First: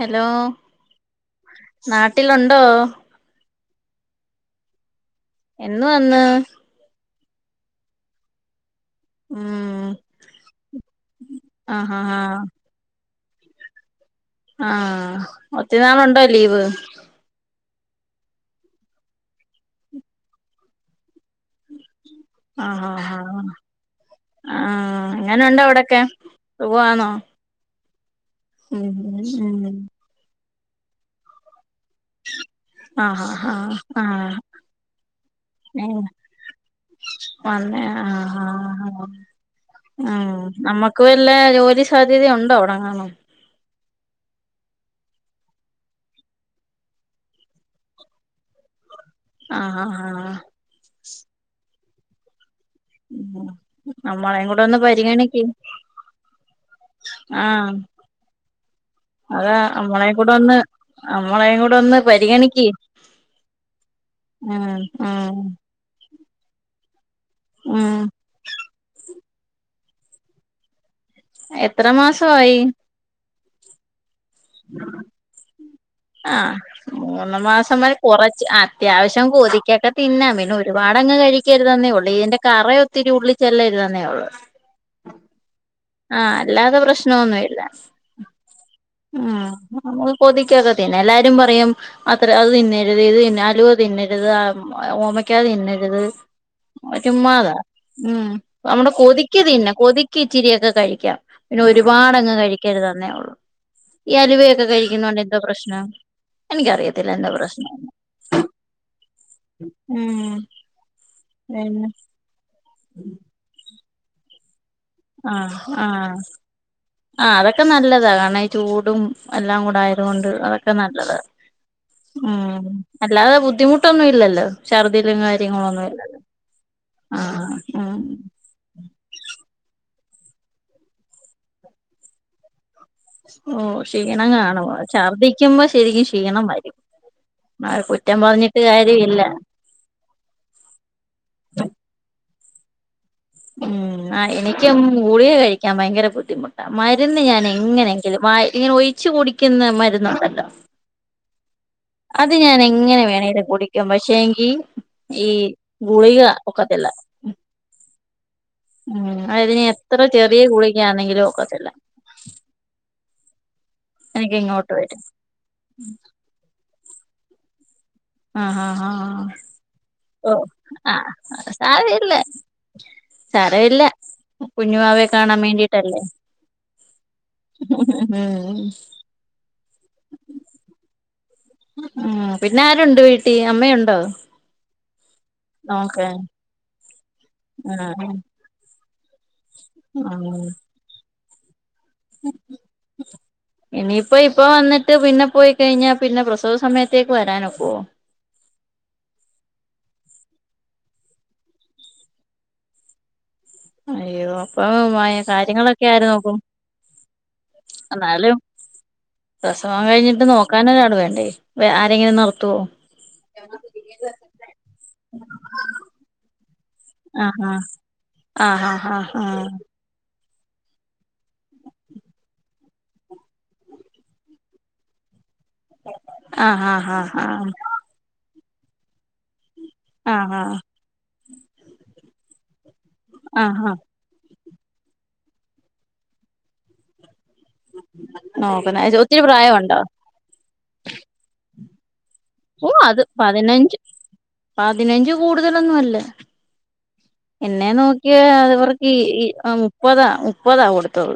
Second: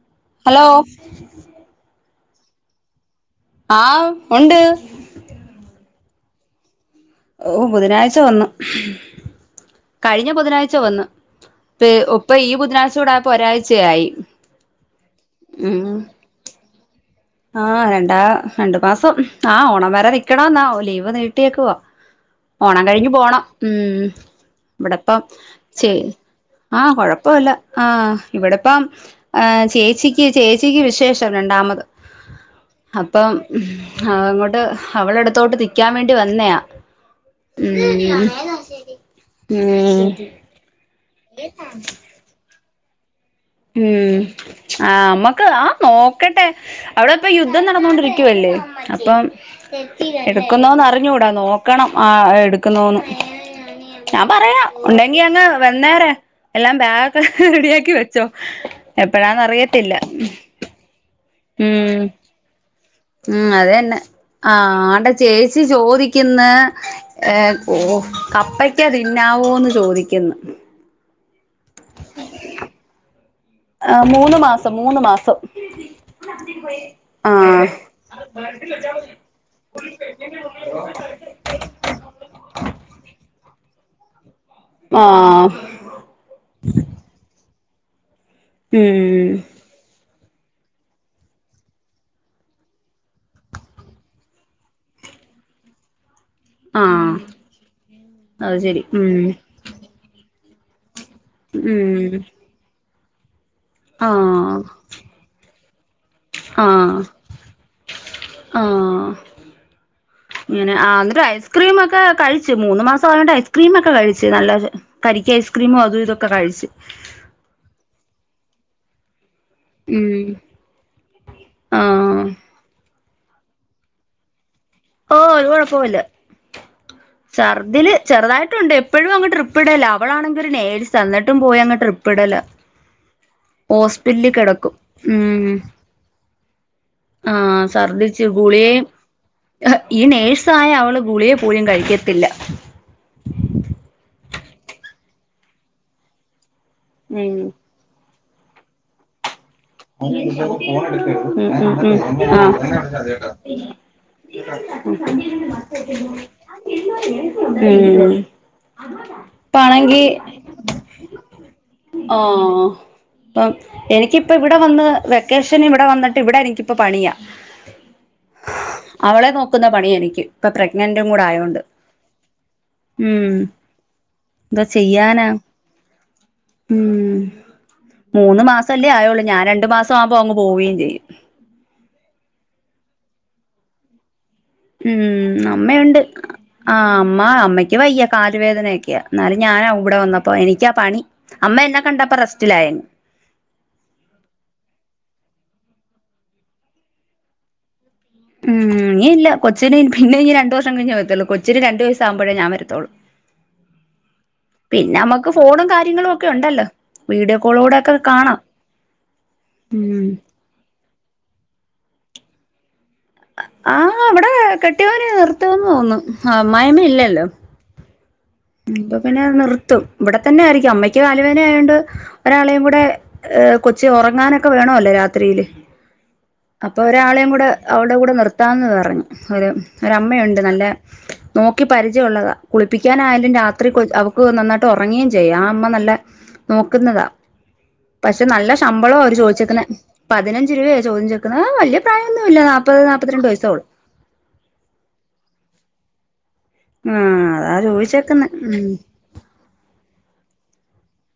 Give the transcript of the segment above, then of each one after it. Hello നാട്ടിലുണ്ടോ? ആഹ ഉണ്ട് എന്ന് വന്ന്? ഓ ബുധനാഴ്ച വന്നു ഉം കഴിഞ്ഞ ബുധനാഴ്ച വന്ന് ഇപ്പ ആഹ് ആഹ് ഒപ്പ ഈ ബുധനാഴ്ച കൂട ഒരാഴ്ചയായി ആഹ ഉം ഒത്തിരിനാളുണ്ടോ ലീവ്? ആഹ് രണ്ടാ രണ്ടു മാസം ആഹ ഓണം വരെ നിൽക്കണ എന്നോ ലീവ് നീട്ടിയക്കുവവാ ഓണം ആഹ് കഴിഞ്ഞു ആഹ് പോണം ആഹ് ആഹ് ഇവിടപ്പം എങ്ങനുണ്ട് ചേച്ചി അവിടൊക്കെ ആഹ സുഖവാന്നോ കെഴപ്പവുല്ല ആ് ഇവിടെപ്പം ഉം ഉം ചേച്ചിക്ക് ചേച്ചിക്ക് വിശേഷം രണ്ടാമത് ആഹ് അപ്പം ആഹ് ആഹ് അങ്ങോട്ട് അവള എടുത്തോട്ട് നിക്കാൻ വേണ്ടി വന്നയാ വന്നെ ആ ഉം ആഹാ ഉം നമ്മക്ക് വല്ല ജോലി സാ കര്യം ഉണ്ടേഅവിടെ കാണും ഉം ആ അമ്മക്ക് ആ നോക്കട്ടെ അവിടെ ഇപ്പ യുദ്ധം നടന്നോണ്ടിരിക്കുവല്ലേ അപ്പം ആഹ് ആഹ് ആഹ് എടുക്കുന്നോന്ന് അറിഞ്ഞൂടാ നോക്കണം ആ എടുക്കുന്നോന്ന് ഞാ നമ്മളെയും കൂടെ പറയാ ഒന്ന് ഉണ്ടെങ്കി പരിഗണിക്ക് അങ്ങ് വന്നേരെ എല്ലാം ബാഗ ഒക്കെ ആഹ് റെഡിയാക്കി വെച്ചോ അതാ എപ്പഴാന്നറിയത്തില്ല നമ്മളേയും കൂടെ ഒന്ന് നമ്മളേയും കൂടെ ഉം ഒന്ന് പരിഗണിക്കി. ഉം അത തന്നെ ആഹ ആടെ ഉം ചേച്ചി ചോദിക്കുന്ന ഓ ഉം കപ്പയ്ക്ക തിന്നാവോന്ന് ചോദിക്കുന്നു എത്ര മാസ ആയി? ആ മൂന്ന് മാസം മൂന്ന് മാസം ആ മൂന്ന് മാസം ആ വരെ കുറച്ച് അത്യാവശ്യം കോതിക്കക്കെ തിന്നാ പിന്നെ ഒരുപാട് അങ്ങ് കഴിക്കരുത് തന്നേ ഉള്ളൂ ഇതിന്റെ കറയ ഒത്തിരി ഉള്ളി ചെല്ലരുത് തന്നേ ഉള്ളൂ. ഏഹ ആഹ അല്ലാതെ പ്രശ്നൊന്നുമല്ല ഉ ഉം ആ നമ്മ കൊതിക്കുവൊക്കെ തിന്നാ എല്ലാരും പറയും അത്ര അത് തിന്നരുത് ഇത് തിന്ന അലുവ തിന്നരുത് ഓമയ്ക്കാ തിന്നരുത് ആഹ് ചുമ്മാതെ ഉ അത് ശരി നമ്മടെ ഉം കൊതിക്ക തിന്നെ കൊതിക്ക ഇച്ചിരിൊക്കെ കഴിക്കാം പിന്നെ ഉം ഒരുപാട് അങ്ങ് കഴിക്കരുത് തന്നേ ഉള്ളു ഈ ആഹ് അലുവയൊക്കെ കഴിക്കുന്നോണ്ട് എന്തോ പ്രശ്നം ആഹ് എനിക്കറിയത്തില്ല എന്താ പ്രശ്ന ഉ ആ അന്നേരം ഐസ്ക്രീം ഒക്കെ കഴിച്ച് മൂന്ന് മാസം ആയോണ്ട് ഐസ്ക്രീം ഒക്കെ കഴിച്ച് നല്ലപോലെ കരിക്കക്ക് ഐസ്ക്രീമോ അതും ഇതൊക്കെ കഴിച്ച് ആഹ അതൊക്കെ നല്ലതാ കാരണം ഈ ചൂടും എല്ലാം കൂടെ ഉം ആയതുകൊണ്ട് അതൊക്കെ നല്ലത് ആഹ് ഉ അല്ലതെ ബുദ്ധിമുട്ടൊന്നും ഇല്ലല്ലോ ഷർദിലും ഓഹ് ഒരു കാര്യങ്ങളൊ ഒന്നും കുഴപ്പവുല്ല ഇല്ല ആ ഉണ്ട് എപ്പോഴും അങ്ങ് ട്രിപ്പിടല് അവൾ ആണെങ്കിൽ ഒരു നേഴ്സ് എന്നിട്ടും അങ്ങ് പോയി ട്രിപ്പിടല ഓ ക്ഷീണം കാണും ഉം ഛർദ്ദിക്കുമ്പോ ശരിക്കും ക്ഷീണം വരും ആഹ് ആ കുറ്റം ഛർദിച്ചു പറഞ്ഞിട്ട് ഗുളികയും കാര്യ ഇില്ല ഈ നേഴ്സായ അവള് ഗുളിക യെ പോലും കഴിക്കത്തില്ല ഉം ആഹ് എനിക്ക് ഗുളിക കഴിക്കാൻ ഭയങ്കര ബുദ്ധിമുട്ടാ മരുന്ന് ഉം ഞാൻ എങ്ങനെ ഇങ്ങനെ ഒഴിച്ച് കുടിക്കുന്ന മ ഉം അത് ഞാൻ എങ്ങനെ ഉം വേണേലും കുടിക്കും പക്ഷേങ്കി ഉം ഈ ഗുളിക ആ ഒക്കത്തില്ല ഉം ഉം അതിനി എത്ര ഇപ്പാണെങ്കി ചെറിയ ഗുളിക്ക ആണെങ്കിലും ഒക്കത്തില്ല ആ അപ്പം എനിക്ക് എനിക്കിപ്പം ഇവിടെ ഇങ്ങോട്ട് വന്ന് വരും വെക്കേഷൻ ഇവിടെ വന്നിട്ട് ഇവിടെ എനിക്ക് ഇപ്പം പണിയാ ആ ആ ആ അവളെ നോക്കുന്ന പണിയാ എനിക്ക് ഓ ഇപ്പൊ ആ പ്രഗ്നന്റും കൂടെ ആയോണ്ട് സാരമില്ല ഉം സാരമില്ല എന്തോ കുഞ്ഞുവാവെ ചെയ്യാനാ കാണാൻ വേണ്ടിട്ടല്ലേ ഉം മൂന്ന് ഉം മാസം അല്ലേ ആയുള്ളൂ ഞാൻ രണ്ടു മാസം ആവുമ്പോ അങ്ങ് പോവുകയും ചെയ്യും ഉം പിന്നെ ആരുണ്ട് വീട്ടിൽ അമ്മയുണ്ടോ? ഉം അമ്മയുണ്ട് നോക്കാൻ ആ അമ്മ അമ്മയ്ക്ക് വയ്യ ആഹ് കാല് വേദനയൊക്കെയാ എന്നാലും ഞാനാ ഇവിടെ വന്നപ്പോ ആഹ് എനിക്കാ പണി അമ്മ എന്നെ കണ്ടപ്പൊ റസ്‌റ്റിലായി ഇനിയിപ്പ ഇപ്പം വന്നിട്ട് പിന്നെ പോയി കഴിഞ്ഞാ പിന്നെ പ്രസവ സമയത്തേക്ക് വരാൻ ഒക്കുമോ? ഉം ഇനി ഇല്ല കൊച്ചിന് പിന്നെയിനി രണ്ട് വർഷം കഴഞ്ഞെ വരത്തുള്ളൂ കൊച്ചിന് രണ്ടു വയസ്സാവുമ്പോഴെ ഞാൻ വരത്തുള്ളൂ അയ്യോ അപ്പൊ പിന്നെ മ്മ നമുക്ക് ഫോണും കാര്യങ്ങളൊക്കെ ആര് കാര്യങ്ങളും ഒക്കെ നോക്കും ഉണ്ടല്ലോ വീഡിയോ കോളിലൂടൊക്കെ എന്നാലും കാണാം ഉം നോക്കാൻ ഒരാൾ വേണ്ടേ ആരെങ്കിലും നിർത്തുമോ ആ അവിടെ കെട്ടിയോന് നിർത്തുമെന്ന് തോന്നുന്നു അമ്മായമ്മയി ആ ആ ആ ആ പിന്നെ ആ നിർത്തും ഇവിടെ തന്നെ ആയിരിക്കും അമ്മയ്ക്ക് കാലുവേദന ആയോണ്ട് ഒരാളെയും കൂടെ ഏ കൊച്ച് ഉറങ്ങാനൊക്കെ വേണമല്ലോ രാത്രിയില് ആഹ് ആഹ് അപ്പൊ ആഹ് ആഹ് ഒരാളെയും കൂടെ ആഹ് അവളുടെ കൂടെ നിർത്താമെന്ന് പറഞ്ഞു ഒരു ആഹ് ഒരമ്മയുണ്ട് ആഹ് നല്ല നോക്കി പരിചയമുള്ളതാ കുളിപ്പിക്കാനായാലും ആഹ് രാത്രി ആഹ് കൊ അവ ക്കു നന്നായിട്ട് ഉറങ്ങുകയും ചെയ്യാം ആ അമ്മ നല്ല നോക്കുന്നതാ പക്ഷെ നല്ല നോക്കുന്ന ശമ്പളമാ അവര് ഒത്തിരി ചോദിച്ചേക്കുന്നേ പ്രായമുണ്ടോ പതിനഞ്ച് രൂപയാ ചോദി ച്ചക്കുന്നത് ആ വല്യ പ്രായമൊന്നുമില്ല ഓ നാപ്പത് അത് നാപ്പത്തി രണ്ട് വയസ്സേയുള്ളൂ പതിനഞ്ച് പതിനഞ്ച് കൂടുതലൊന്നും അല്ല ആഹ് അതാ എന്നെ നോക്കിയാ ചോദിച്ചേക്കുന്നെ ഉം അവർക്കീ ഇ മുപ്പതാ മുപ്പതാ കൊടുത്തത്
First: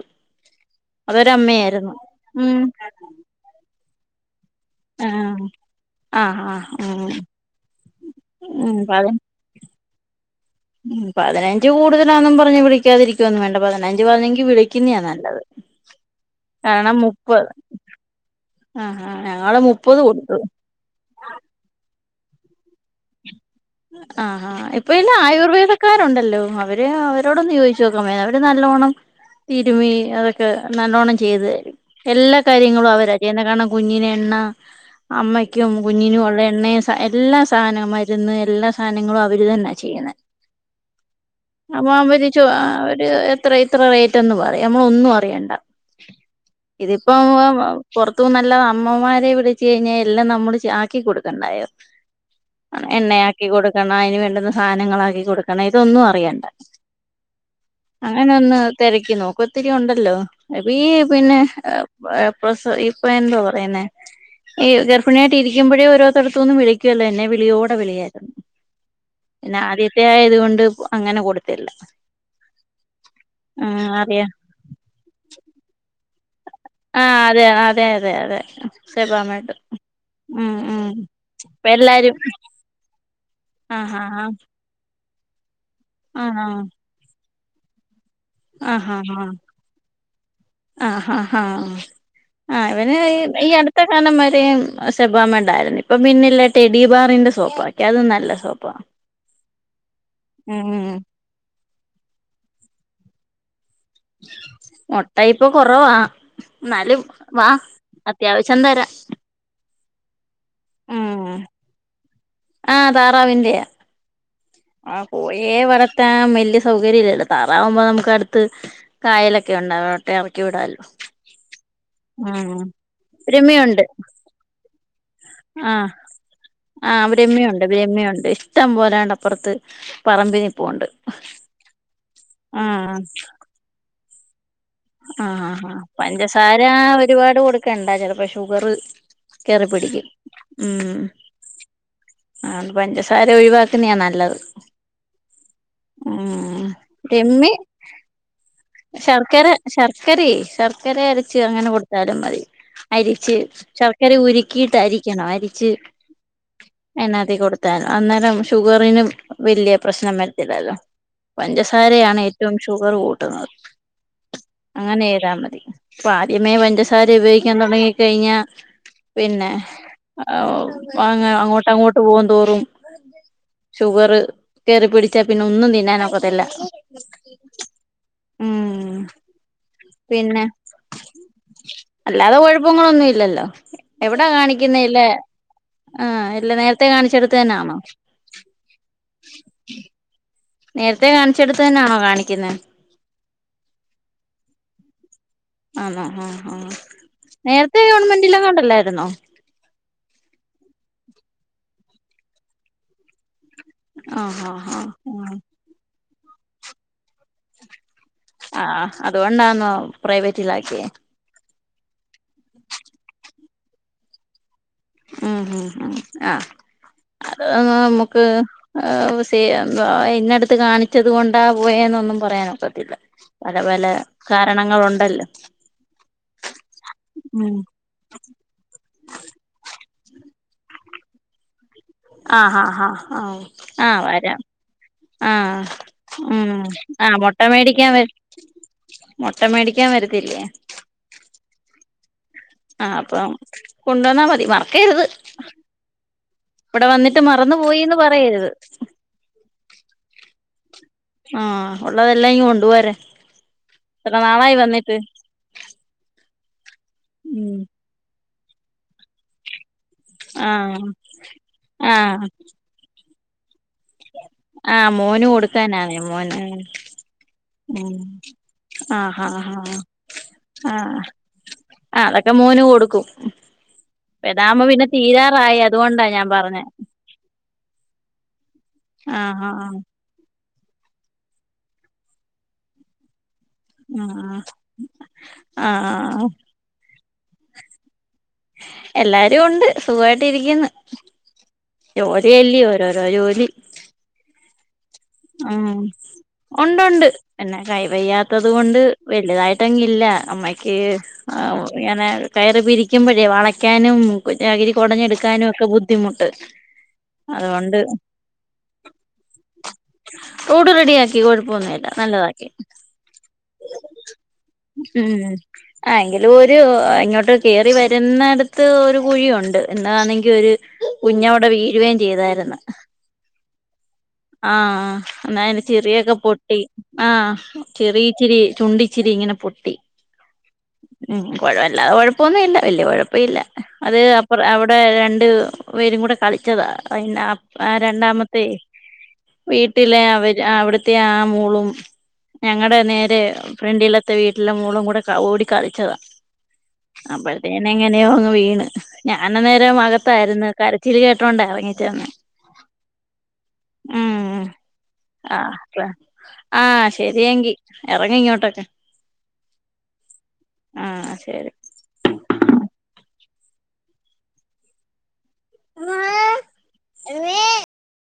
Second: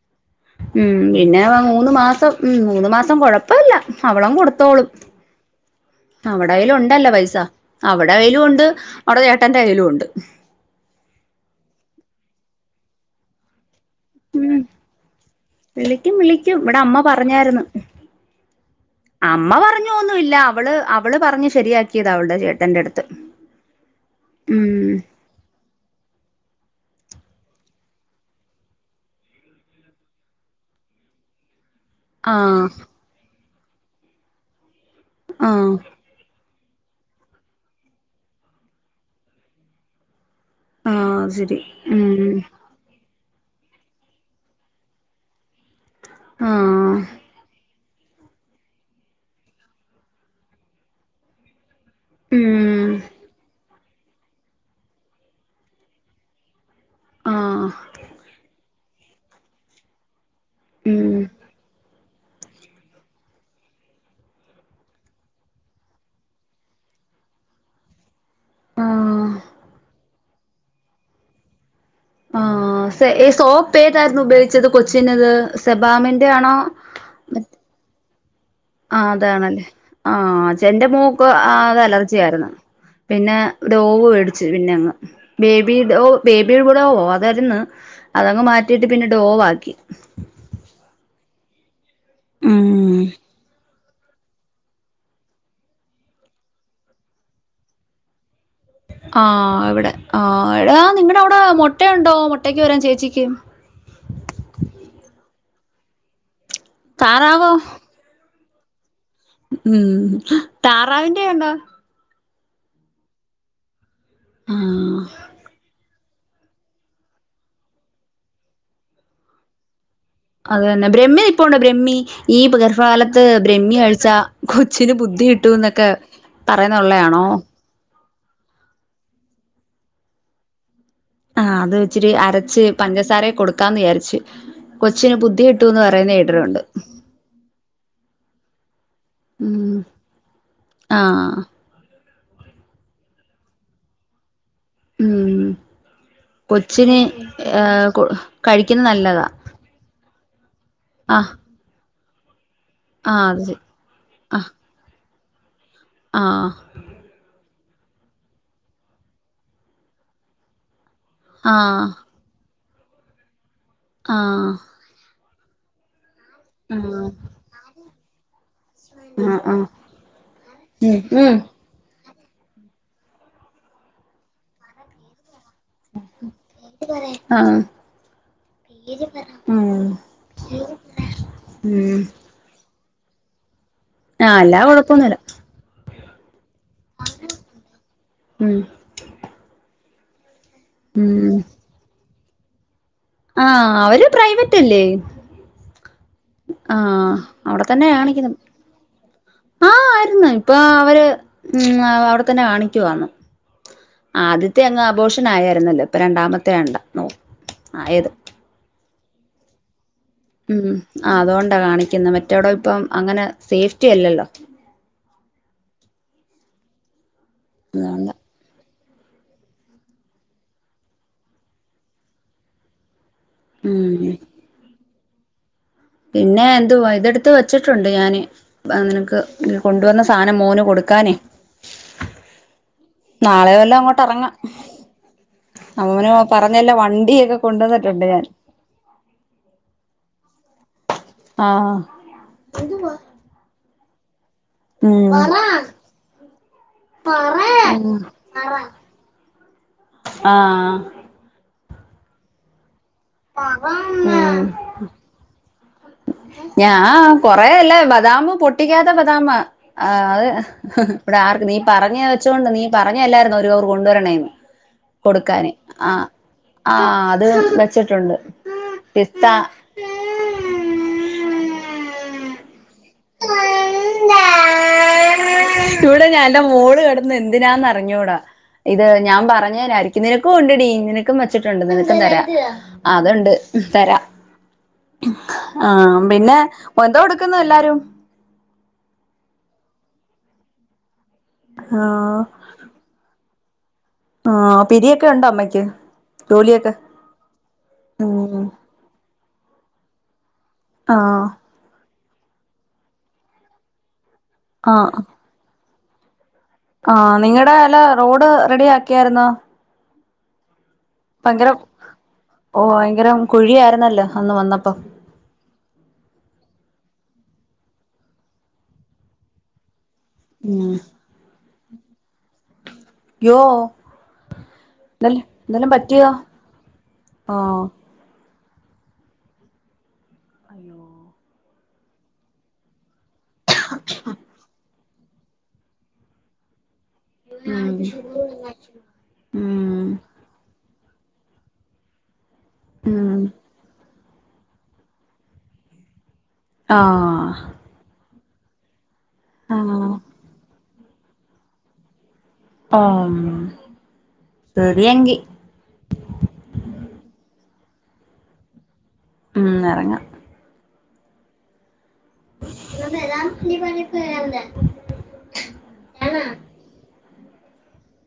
ഉം പിന്നെ അ മൂന്ന് മാസം ഉം മൂന്ന് മാസം കുഴപ്പമില്ല അവളങ്ങ് കൊടുത്തോളും ആഹ് ആഹ് അവടെ ആഹ് കയ്യിലുണ്ടല്ലോ ഉം പൈസ അവടെ കൈയ്യിലുമുണ്ട് ഉം പതി അവടെ ചേ ട്ടൻ്റെ കയ്യിലും ഉണ്ട് ഉം പതിനഞ്ച് കൂടുതലാന്നും പറഞ്ഞ് വിളിക്കാതിരിക്കുവൊന്നും വേണ്ട പതിനഞ്ച് വരുവാണെങ്കിൽ വിളിക്കുന്നതാ നല്ലത് വിളിക്കും വിളിക്കും ഇവിടെ കാരണം അമ്മ മുപ്പത് പറഞ്ഞായിരുന്നു ആ ആ അമ്മ ഞങ്ങള് പറഞ്ഞു മുപ്പത് ഒന്നുമില്ല കൊടുത്തു അവള് അവള് പറഞ്ഞ് ശരിയാക്കിയതാ അവളുടെ ചേട്ടന്റെ അടുത്ത് ആ ആ ഇപ്പൊ ഉം എല്ലാം ആയുർവേദ ക്കാരുണ്ടല്ലോ അവര് അവരോടൊന്ന് ചോദിച്ച് നോക്കാൻമേലാരുന്നോ അവര് നല്ലോണ്ണം തിരുമ്മി അതൊക്കെ നല്ലോണ്ണം ചെയ്തു തരും എല്ലാ ആഹ് കാര്യങ്ങളും അവരാ ചെയ്യുന്നേ കാരണം കുഞ്ഞിന് എണ്ണ അമ്മയ്ക്കും ആഹ് കുഞ്ഞിനും ഉള്ള എണ്ണയും എല്ലാം സാധന മരുന്ന് എല്ലാ സാധനങ്ങളും അവര് തന്നാ ചെയ്യുന്നത്. ആഹ് ശരി അപ്പൊ അവര് ഉം ച്ചോ അവര് ഇത്ര ഇത്ര റേറ്റ് എന്ന് പറയും നമ്മളൊന്നും അറിയണ്ട ആഹ് ഇതിപ്പം വ പുറത്തുനിന്നും അമ്മമാരെ വിളിച്ചു കഴിഞ്ഞാൽ എല്ലാം നമ്മള് ചെ ആക്കി കൊടുക്കണ്ടായോ ഉം എണ്ണയാക്കി കൊടുക്കണം അതിന് വേണ്ടുന്ന സാധനങ്ങളാക്കി കൊടുക്കണം ഇതൊന്നും അറിയണ്ട ആഹ് അങ്ങനെ ഒന്ന് തിരക്കി നോക്ക് ഒത്തിരി ഉണ്ടല്ലോ അ പീ ഉം പിന്നെ പ്രസ് ഇപ്പൊ എന്താ പറയുന്നേ ഈ ഗർഭണിയായിട്ട് ഇരിക്കുമ്പോഴും ഓരോത്തട്ത്തൊന്നും വിളിക്കുവല്ലോ എന്നെ വിളിയോടെ വിളിയായിരുന്നു ആഹ് പിന്നെ ആദ്യത്തെ ആയത് കൊണ്ട് അങ്ങനെ കൊടുത്തില്ല ആ ആ സോപ്പ് ഏതായിരുന്നു അറിയാ ഉപയോഗിച്ചത് കൊച്ചിന് അത് സെബാമിന്റെ ആണോ ആ അതെ അതെ അതെ അതെ ആ സെബാമേട്ട് അതാണല്ലേ ആ ഉം ഉം എന്റെ മോക്കു ആ അത് അലർജി എല്ലാരും ആയിരുന്നു പിന്നെ ആഹ് ടോവ് മേടിച്ചു പിന്നെ അങ്ങ് ബേബിടോ ആഹ് ആഹ് ബേബിടോവോ അതായിരുന്നു അതങ്ങ് മാറ്റിയിട്ട് ആഹ് ആഹ് പിന്ന ആഹ് ഡോവാക്കി ആഹ് ആഹ് ആ ഇവന് ഉം ഈ അടുത്ത് ത്ത കാലം വരെ സെബാമ ണ്ടായിരുന്നു ഇപ്പം പിന്നല്ലേ ടെഡി ബാറിന്റെ സോപ്പാക്കി അതും നല്ല സോപ്പാ. ആ ഇവിടെ ആ എടാ നിങ്ങടെ അവിടെ മൊട്ടയുണ്ടോ മുട്ടക്ക് വരാൻ ചേച്ചിക്ക് മൊട്ട ഇപ്പൊ കുറവാ എന്നലും വാ താറാവോ അത്യാവശ്യം തരാം ഉം താറാവിന്റെ ഒണ്ടോ ആ താറാവിന്റെയാ ആഹ് എ വളർത്താൻ വലിയ സൗകര്യമില്ലല്ലോ താറാവുമ്പോ നമുക്ക് അടുത്ത് കായലൊക്കെ ഉണ്ടാവും അത് തന്നെ ബ്രഹ്മി നിപ്പോണ്ടോ ബ്രഹ്മി ഈ ഗർഭകാലത്ത് ബ്രഹ്മി രമ്യയുണ്ട് കഴിച്ചാ കൊച്ചിന് ബുദ്ധി കിട്ടും എന്നൊക്കെ പറയുന്ന ഒള്ളയാണോ ബ്രഹ്മിയുണ്ട് ഇഷ്ടം പോലെ ദാണ്ട അപ്പുറത്ത് പറമ്പി നിപ്പുണ്ട് ആഹ് അത് ഇച്ചിരി അരച്ച് പഞ്ചസാരയെ കൊടുക്കാന്ന് വിചാരിച്ചു ആഹ് ആ ആ പഞ്ചസാര ഒരുപാട് കൊടുക്കണ്ടാ ചിലപ്പോ ഷുഗർ കേറി ഉം പിടിക്കും ഉം ആഹ് ആഹ് പഞ്ചസാര ഒഴിവാക്കുന്നയാ നല്ലത് ഉം ഉം കൊച്ചിനെ രമ്യ ഏ കൊടു ശർക്കര ശർക്കരേ ശർക്കര ആഹ് അരച്ച് അങ്ങനെ കൊടുത്താലും മതി ആഹ് അരിച്ച് അത് ശരി ശർക്കര ആഹ് ഉരുക്കിയിട്ട് അരിക്കണം അരിച്ച് ആഹ് അനാത്തി കൊടുത്താലും അന്നേരം ഷുഗറിന് വലിയ പ്രശ്നം വരത്തില്ലല്ലോ ആഹ് പഞ്ചസാരയാണ് ഏറ്റവും ഷുഗർ കൂട്ടുന്നത് ആഹ് അങ്ങനെ ചെയ്താ മതി ഇപ്പൊ ആദ്യമേ ആഹ് പഞ്ചസാര ഉപയോഗിക്കാൻ തുടങ്ങി കഴിഞ്ഞാൽ ആഹ് പിന്നെ ആഹ് ഉം അങ്ങ ഉം അങ്ങോട്ട് അങ്ങോട്ട് പൂവും തോറും ഷുഗർ കയറി പിടിച്ചാ പിന്നെ ഒന്നും തിന്നാനൊക്കതില്ല ആഹ് ആഹ് പിന്നെ അല്ലാതെ കുഴപ്പങ്ങളൊന്നും ഇല്ലല്ലോ എവിടാ ആഹ് അല്ലാ കാണിക്കിന്നെ ഇല്ലെ കൊഴപ്പൊന്നുല്ല ആ ഇല്ല നേര്ത്തെ കാണിച്ചെട്ത്ത് തന്നെയാന്നോ? ഉം നേര്ത്തെ ഉം കാണിച്ചെട്ത്ത് തന്നെയാണോ കാണിക്കിന്നെ? ആഹ് അവര് പ്രൈവെറ്റ് അല്ലെ? ആന്നോ? ആഹ് ആഹ് അവിടെ നേര്ത്തെ തന്നെ കാണിക്കുന്നത് ഗവൺമെന്റിലാ എങ്ങാണ്ട് അല്ലായിരുന്നോ? ആഹ് ആയിര്ന്ന് ഇപ്പൊ അവര് ഉം അവ അവ്ടെ തന്നെ കാണിക്കുവാന്ന്. ആഹ് ആദ്യത്തെ ആഹ് അങ്ങ് അബോഷെൻ ആഹ് ആയായിര്ന്നല്ലോ ഇപ്പം രണ്ടാമത്തെ ആണല്ലോ നോ ആയെത് ആഹ് അതുകൊണ്ടാന്നോ ഉം പ്രൈവറ്റിലാക്കിയേ ആ അതുകൊണ്ടാ കാണിക്ക്ന്നെ മറ്റോടം ഇപ്പം അങ്ങനെ സേഫ്റ്റി അല്ലല്ലോ ഉം ഉം ഉം ആ അത്‌ [unintelligible] അതുകൊണ്ടാ നമ്മുക്ക് [unintelligible] ഇന്നെ അട്ത്ത് കാണിച്ചെത് കൊണ്ടാ പോയെന്നൊന്നും പറയാൻ ഒക്കത്തില്ല പല പല ഉം കാരണങ്ങൾ ഉണ്ടല്ലോ? പിന്നെ എന്തുവാ ഇത് എടുത്ത് വെച്ചിട്ടു ണ്ട് ഞാന് ബാ നിനെക്ക് കൊണ്ടുവന്ന സാനം മോന് കൊട്ക്കാനേ ആഹ് ആഹ് ആഹ് ആഹ് നാളെ വല്ലോം ഓക്കെ ആഹ് അങ്ങോട്ട് ഇറങ്ങാം വരാം ആഹ് അവന് ഉം പറഞ്ഞല്ലോ ആഹ് വണ്ടിയൊക്കെ മൊട്ടമേടിക്കാൻ കൊണ്ടുവന്നിട്ടുണ്ട് വെര് ഞാൻ മൊട്ടമേടിക്കാൻ വരത്തില്ലെ? ആഹ് ആഹ് ഉം അപ്പം കൊണ്ടു വന്നാ മതി മർ ക്കെര്ത് ഇവടെ വന്നിട്ട് മറന്ന് പോയീന്ന് പറയെര്ത് ആഹ് ആഹ് ഒള്ളതെല്ലാം ഇങ്ങ് കൊണ്ട് പോര് എത്ര നാളായി വന്നിട്ട് ഞാ കൊറെ ഉം അല്ലെ ബദാമ് പൊട്ടിക്കാത്ത ബദാമാ ആഹ് അഹ് ആഹ് ഇബടെ ആർക്ക് നീ പറഞ്ഞ് ആഹ് വെച്ചോണ്ട് നീ പറഞ്ഞെ അല്ലായിരുന്നോ ഒരു [unintelligible] കൊണ്ടു വരണേന്ന് ആഹ് മോന് കൊട്ക്കാന് കൊടുക്കാനാണേ ആഹ് മോന് ആഹ് അത് ഉം വെച്ചിട്ടുണ്ട് ആഹ് പിസ്ത ആഹ് ആഹ് ആഹ് ആഹ് ആഹ് അതൊക്കെ മോന് കൊട് ക്കും ബെദാമ് പിന്നെ തീരാറായി അത് കൊണ്ടാ ഞാൻ പറഞ്ഞെ ഇന്ന് എന്തിനാന്ന് അറിഞ്ഞൂടാ ഇത് ഞാൻ ആഹ് ആഹ് പറഞ്ഞെനായിരി നിനെക്കും ഉണ്ട് എടി നിനെക്കും വെച്ചിട്ടുണ്ട് നിനെക്കും തെരാ ആ അതുണ്ട് തരാം ആഹ് ആഹ് പിന്നെ എന്തോ എട്ക്കുന്നു എല്ലാരും എല്ലാരും ഉണ്ട് സുഖവായിട്ട് ഇരിക്ക്ന്ന് ആഹ് ജോലി അല്ലിയോ ഓരോരോ ജോലി ആഹ് അപ്പ് പിരിയൊക്കെ ഇണ്ടോ? ഉം ഒണ്ട് ഒണ്ട് പിന്നെ കൈ ഉം വെയ്യാത്തെത് കൊണ്ട് വെല്ല്തായിട്ട് അങ്ങ് ഇല്ല അമ്മെക്ക് ആഹ് ഏഹ് ഇങ്ങനെ കയറ് പിരിക്കുമ്പഴെ വളക്കാനും ചകിരി ആഹ് കൊടഞ്ഞ് എട്ക്കാനും ഒക്കെ ബുദ്ധിമുട്ട്. ആഹ് നിങ്ങടെ അതുകൊണ്ട് അയിലെ റോഡ് റെഡിയാക്കിയായിര്ന്നോ? റോഡ് റെഡിയാക്കി കൊഴപ്പൊന്നും ഇല്ലാ നല്ലതാക്കി ഓ ഭയങ്കരം കുഴിയായിര്ന്നല്ലോ അന്ന് വന്നപ്പം. ഉം ആഹ് എങ്കിലും ഒര് ഇങ്ങോട്ട് കേറി വര്ന്നട്ത്ത് ഒര് കുഴിയുണ്ട് ഇന്നാന്നെ ങ്കി ഒര് ഉം കുഞ്ഞ് അവ്ടെ വീഴുവെം ചെയ്തായ്ര്ന്ന് യ്യോ ആഹ് എന്തേലും ഇന്നാ അയിന്റെ എന്തേലും പറ്റിയോ ചിറിയൊക്കെ പൊട്ടി ആഹ് ചിറി ഇച്ചിരി ചുണ്ട് ഇച്ചിരി ഇങ്ങനെ പൊട്ടി ഉം കൊഴ വല്ലാ കൊഴപ്പൊ ഒന്നും വില്ലാ വല്ല്യ കൊഴ പ്പി ഇല്ലാ അത് അപ്പ്റം അയുടെ രണ്ട് പേരും കൂടെ കളി ച്ചെതാ പിന്നെ അപ്പ് ആ ഉം രണ്ടാമത്തെയ് ഉം വീട്ടിലെ അവര് അവ്ടത്തെ ആ മോളും ഞങ്ങടെ ഉം നേരെ ഫ്രണ്ടില ത്തെ വീട്ട്ലെ മോളും കൂടെ ക ഓടി കളിച്ചെതാ ആഹ് അപ്പഴത്തെന് എങ്ങനെയോ അങ്ങ് വീണ്. ഞാൻ അന്നേരം ആഹ് അകത്തായിര്ന്ന് കരച്ചിൽ കേട്ടോണ്ടാ അറങ്ങി ചെന്നെ ആഹ് ശെരിയെങ്കി ആഹ് ആഹ് ശെരിയെങ്കി എറങ്ങ് ഇങ്ങോട്ടൊക്കെ ഉം എറങ്ങാ ആഹ് ശെരി [unintelligible] മ്മേ